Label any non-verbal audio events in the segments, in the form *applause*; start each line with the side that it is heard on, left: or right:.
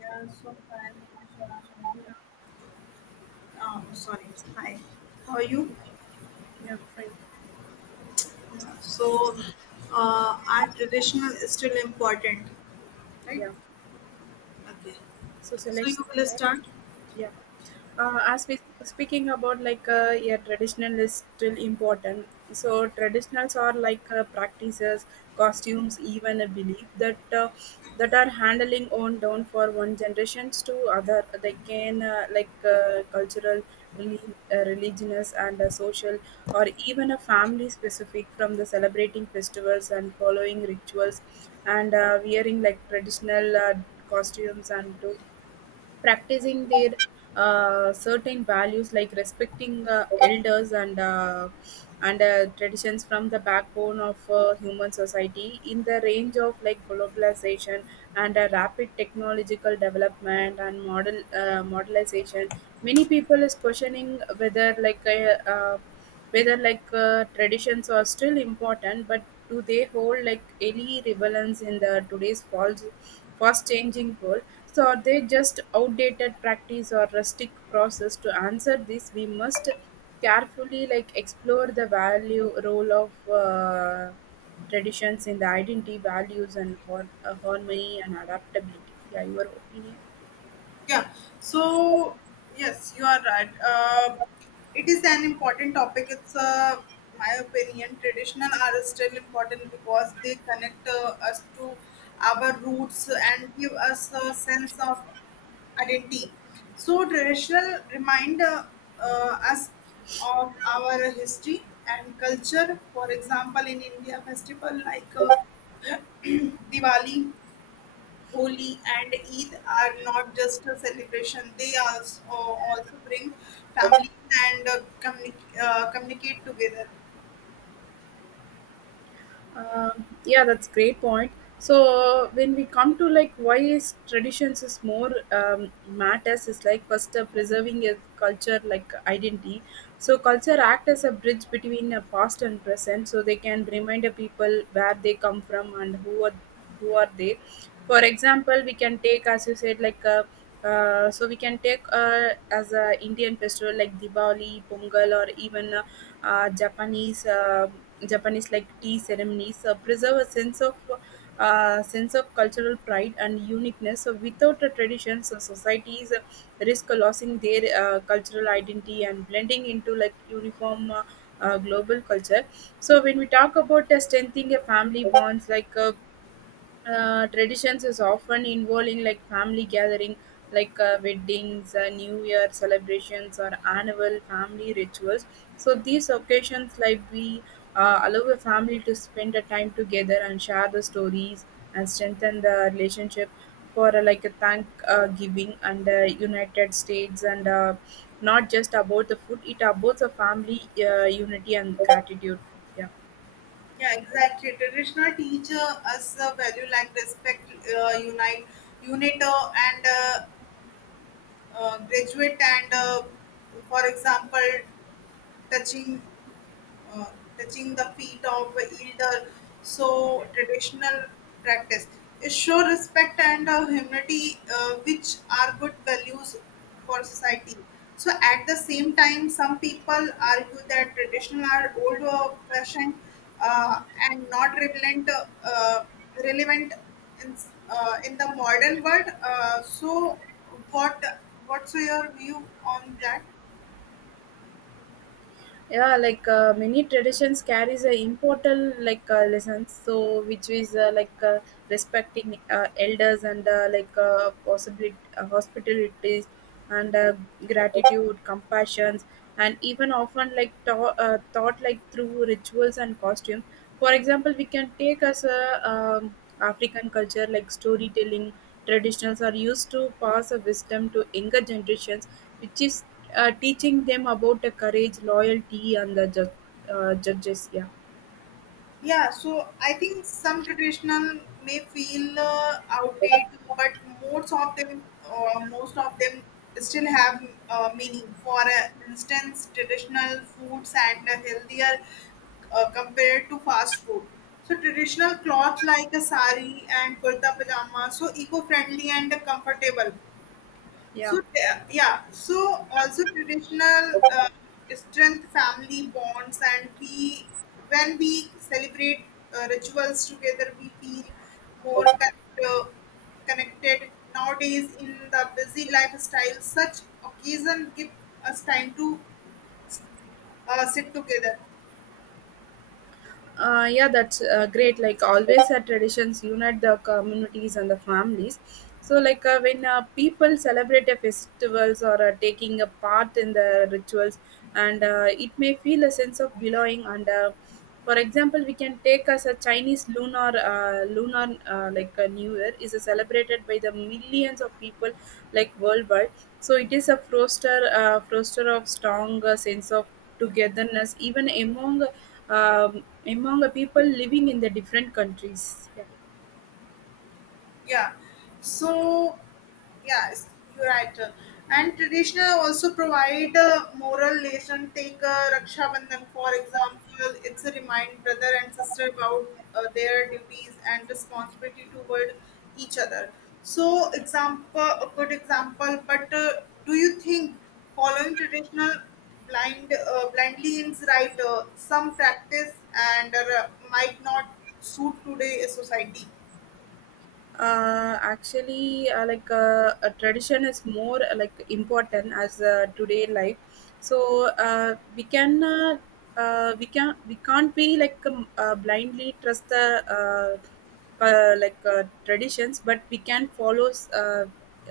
left: Yeah, so hi, Manisha. How are you? Sorry. Hi. How are you?
right: Yeah, fine.
left: So,
right: So,
left: are traditional is still important, right?
right: yeah.
left: Okay.
right: So
left: So
right: select
left: you will
right: that.
left: start.
right: Yeah. As we speaking about like yeah, traditional is still important, so traditionals are like practices, costumes, even a belief that that are handling on down for one generations to other. They can like cultural, religious, and social, or even a family specific from the celebrating festivals and following rituals, and wearing like traditional costumes, and to practicing their certain values like respecting elders, and traditions from the backbone of human society. In the range of like globalization and rapid technological development and modelization, many people is questioning whether like traditions are still important, but do they hold like any relevance in the today's false, fast changing world? So are they just outdated practice or rustic process? To answer this, we must carefully like explore the value role of traditions in the identity, values, and harmony, and adaptability. Yeah, your opinion.
left: Yeah. So yes, you are right. It is an important topic. It's my opinion. Traditional are still important because they connect us to our roots and give us a sense of identity. So traditional remind us of our history and culture. For example, in India, festival like *clears throat* Diwali, Holi and Eid are not just a celebration; they also bring families and communicate together.
right: Yeah, that's great point. So when we come to like why is traditions is more matters is like first, preserving a culture like identity. So culture act as a bridge between a past and present. So they can remind the people where they come from and who are they. For example, we can take as you said like so we can take as a Indian festival like Diwali, Pongal, or even Japanese, Japanese like tea ceremonies preserve a sense of cultural pride and uniqueness. So without a tradition, so societies risk losing their cultural identity and blending into like uniform, global culture. So when we talk about strengthening a family bonds, like traditions is often involving like family gathering, like weddings, new year celebrations, or annual family rituals. So these occasions like we allow a family to spend a time together and share the stories and strengthen the relationship. For like a thank giving and united states, and not just about the food, it about the family unity and gratitude. Yeah.
left: Yeah, exactly. Traditional teach us a value like respect, unite, unit, and graduate. And For example, touching uh, touching the feet of elder, so traditional practice. It show respect and humility, which are good values for society. So at the same time, some people argue that traditional are old fashioned uh, and not relevant, relevant in, in the modern world. So what what's your view on that?
right: Yeah, like many traditions carries a important like lessons, so which is like respecting elders, and like possibility, hospitalities, and gratitude, compassions, and even often like taught like through rituals and costume. For example, we can take as a african culture like storytelling traditions are used to pass a wisdom to younger generations, which is teaching them about the courage, loyalty, and the judges. Yeah,
left: Yeah, so I think some traditional may feel outdated, but most of them, still have meaning. For instance, traditional foods and healthier compared to fast food. So traditional clothes like a sari and kurta pajama, so eco-friendly and comfortable.
right: yeah,
left: So yeah, so also traditional strength family bonds, and we when we celebrate rituals together, we feel more uh, connected. Nowadays, in the busy lifestyle, such occasion give us time to sit together.
right: yeah. That's great. Like always, our traditions unite the communities and the families. So, like when people celebrate a festivals or taking a part in the rituals, and it may feel a sense of belonging. And for example, we can take as a Chinese lunar lunar like a New Year is celebrated by the millions of people like worldwide. So it is a foster, foster of strong sense of togetherness, even among among the people living in the different countries. Yeah.
left: Yeah. So yes, you're right, and traditional also provide a moral lesson. Take raksha bandhan for example. It's a remind brother and sister about their duties and responsibility toward each other. So example a good example. But do you think following traditional blindly is right? Some practice and might not suit today society.
right: Actually, like a tradition is more like important as today life. So we can we can't be like blindly trust the like traditions, but we can follow uh,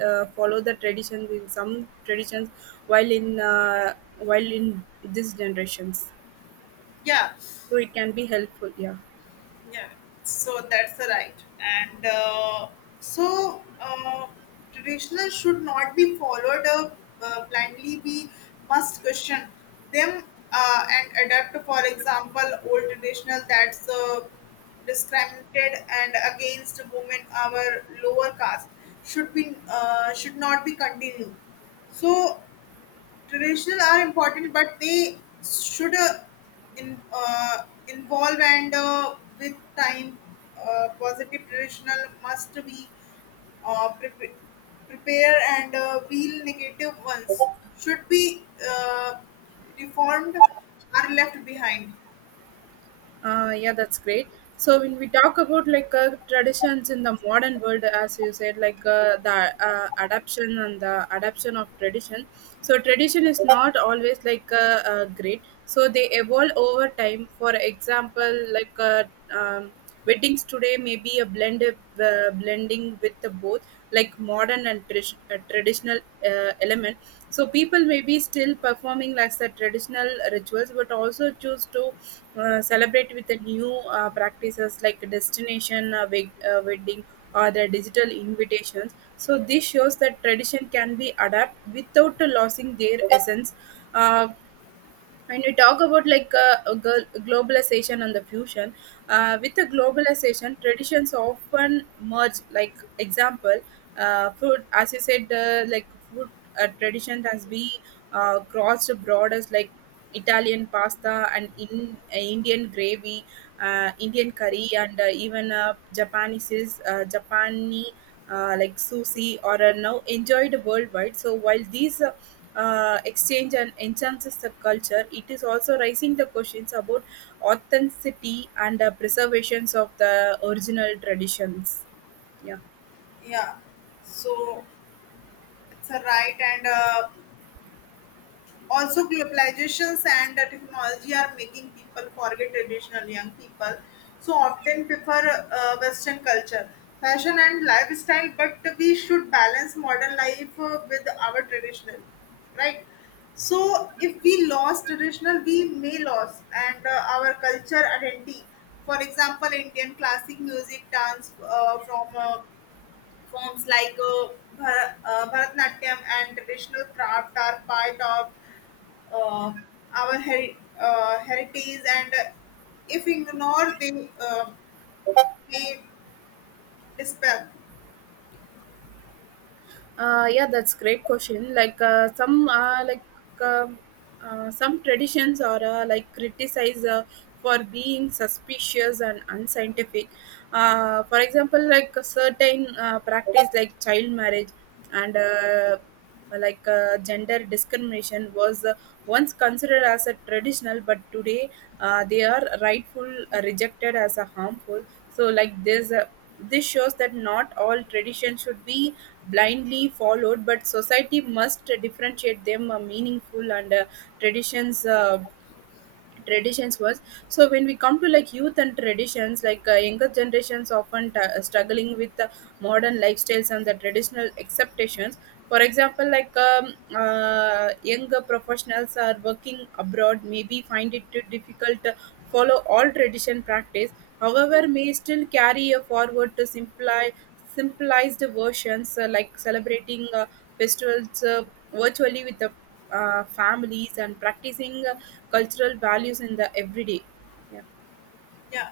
right: follow the traditions in some traditions, while in uh, while in these generations,
left: Yeah.
right: so it can be helpful. Yeah.
left: Yeah, so that's the right. and so Traditional should not be followed up blindly. We must question them, and adapt. For example, old traditional that's discriminated and against women our lower caste should be should not be continued. So traditional are important, but they should in, uh, involve and with time, positive traditional must be uh, prep- prepare and wheel negative ones should be reformed are left behind.
right: Yeah, that's great. So when we talk about like traditions in the modern world, as you said, like the adaption and the adaption of tradition. So tradition is not always like great. So they evolve over time. For example, like um, weddings today may be a blend of, blending with the both like modern and traditional element. So people may be still performing like the traditional rituals, but also choose to celebrate with the new practices like destination wedding or the digital invitations. So this shows that tradition can be adapted without losing their essence. Uh, when we talk about like a globalization and the fusion, with the globalization, traditions often merge, like example, food, as you said, like food tradition has been crossed borders, like italian pasta, and in indian gravy, indian curry, and even japanese is japani like sushi, or are now enjoyed worldwide. So while these exchange and enhances the culture, it is also raising the questions about authenticity and preservations of the original traditions. Yeah,
left: Yeah, so it's a right. and Also globalizations and technology are making people forget traditional. Young people so often prefer western culture, fashion and lifestyle, but we should balance modern life with our traditional, right? So if we lost traditional we may lose and our culture identity. For example, indian classic music dance from forms like Bharatnatyam and traditional craft are part of uh, our heritage, and if ignored, they may disappear.
right: yeah, that's great question. Like some uh, some traditions are like criticized for being suspicious and unscientific. For example, like a certain practice like child marriage and like gender discrimination was once considered as a traditional, but today they are rightful rejected as a harmful. So like this this shows that not all traditions should be blindly followed, but society must differentiate them meaningful and traditions uh, traditions was. So when we come to like youth and traditions, like younger generations often struggling with modern lifestyles and the traditional expectations. For example, like younger professionals are working abroad maybe find it too difficult to follow all tradition practice. However, may still carry a forward to simplify simplified versions, like celebrating festivals virtually with the families, and practicing cultural values in the everyday. Yeah.
left: Yeah.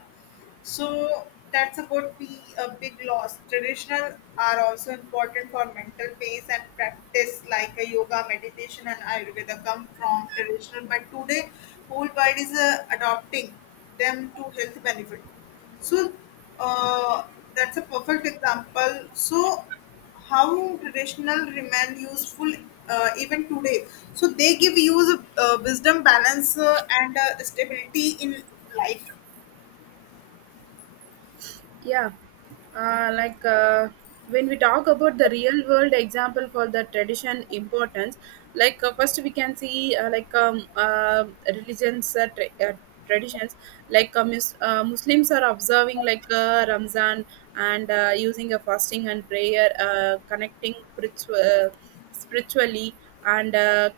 left: So that's about be a big loss. Traditional are also important for mental peace and practice like a yoga, meditation, and Ayurveda come from traditional. But today, whole world is adopting them to health benefit. So uh, that's a perfect example. So how traditional remain useful even today? So they give you wisdom, balance, and stability in life.
right: Yeah, like when we talk about the real world example for the tradition importance, like first we can see like religions traditions. Like Muslims are observing like Ramzan, and using a fasting and prayer, connecting spiritually, and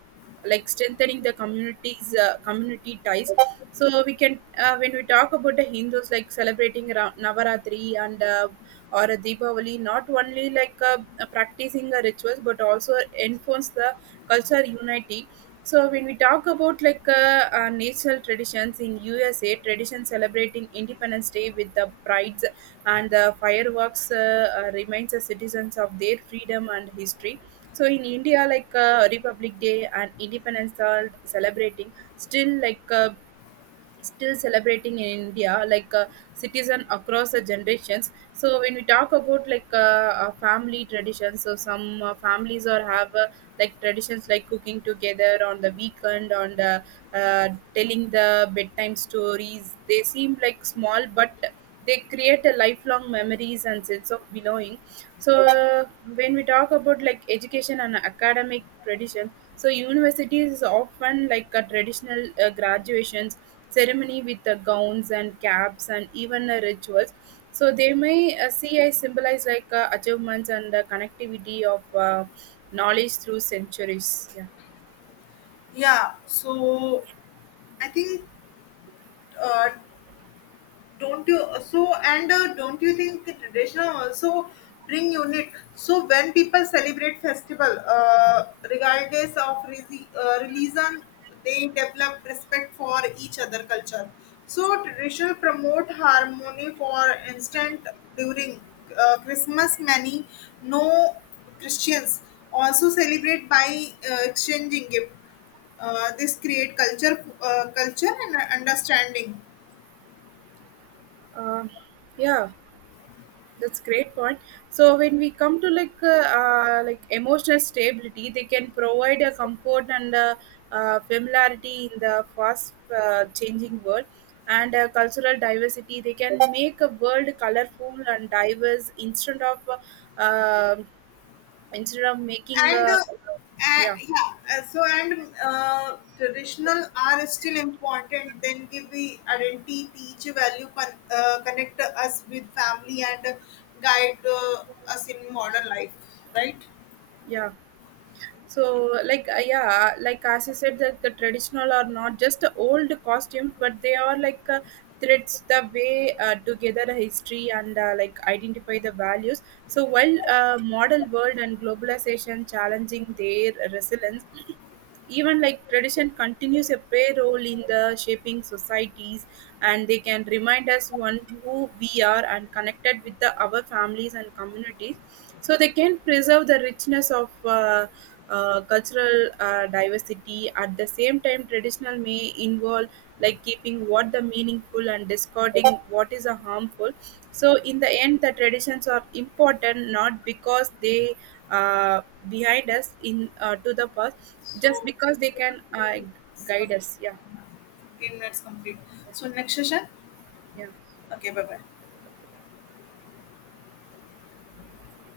right: like strengthening the communities community ties. So we can, when we talk about the Hindus like celebrating Navaratri, and or a Deepavali, not only like practicing the rituals but also enforce the culture unity. So when we talk about like national traditions in USA, tradition celebrating Independence Day with the prides and the fireworks, reminds the citizens of their freedom and history. So in India, like Republic Day and Independence are celebrating still, celebrating in India, like citizen across the generations. So when we talk about like family traditions, so some families or have like traditions like cooking together on the weekend, on the telling the bedtime stories. They seem like small, but they create a lifelong memories and sense of belonging. So when we talk about like education and academic tradition, so universities is often like a traditional graduations ceremony with the gowns and caps and even rituals. So they may see as symbolize like achievements and the connectivity of knowledge through centuries. Yeah.
left: Yeah, so I think uh, don't you think the traditional also bring unit? So when people celebrate festival, regardless of religion, they develop respect for each other culture. So traditional promote harmony. For instance, during Christmas, many no Christians also celebrate by exchanging gift. This create culture culture and understanding.
right: Um yeah, that's great point. So when we come to like emotional stability, they can provide a comfort and familiarity in the fast, changing world, and cultural diversity. They can make a world colorful and diverse uh, instead of making
left: And
right: yeah.
left: yeah so and Traditional are still important then give we identity teach value connect us with family and guide us in modern life, right?
right: Yeah, so like yeah, like as you said that the traditional are not just the old costumes, but they are like threads the way together a history and like identify the values. So while modern world and globalization challenging their resilience, even like tradition continues a play role in the shaping societies, and they can remind us one who we are and connected with the our families and communities. So they can preserve the richness of cultural diversity. At the same time, traditional may involve like keeping what the meaningful and discarding what is a harmful. So in the end, the traditions are important not because they uh, behind us in to the past, just
left: So
right: because they can
left: it's
right: guide
left: com-
right: us. Yeah,
left: 15 minutes complete. So next session.
right: yeah.
left: Okay, bye bye.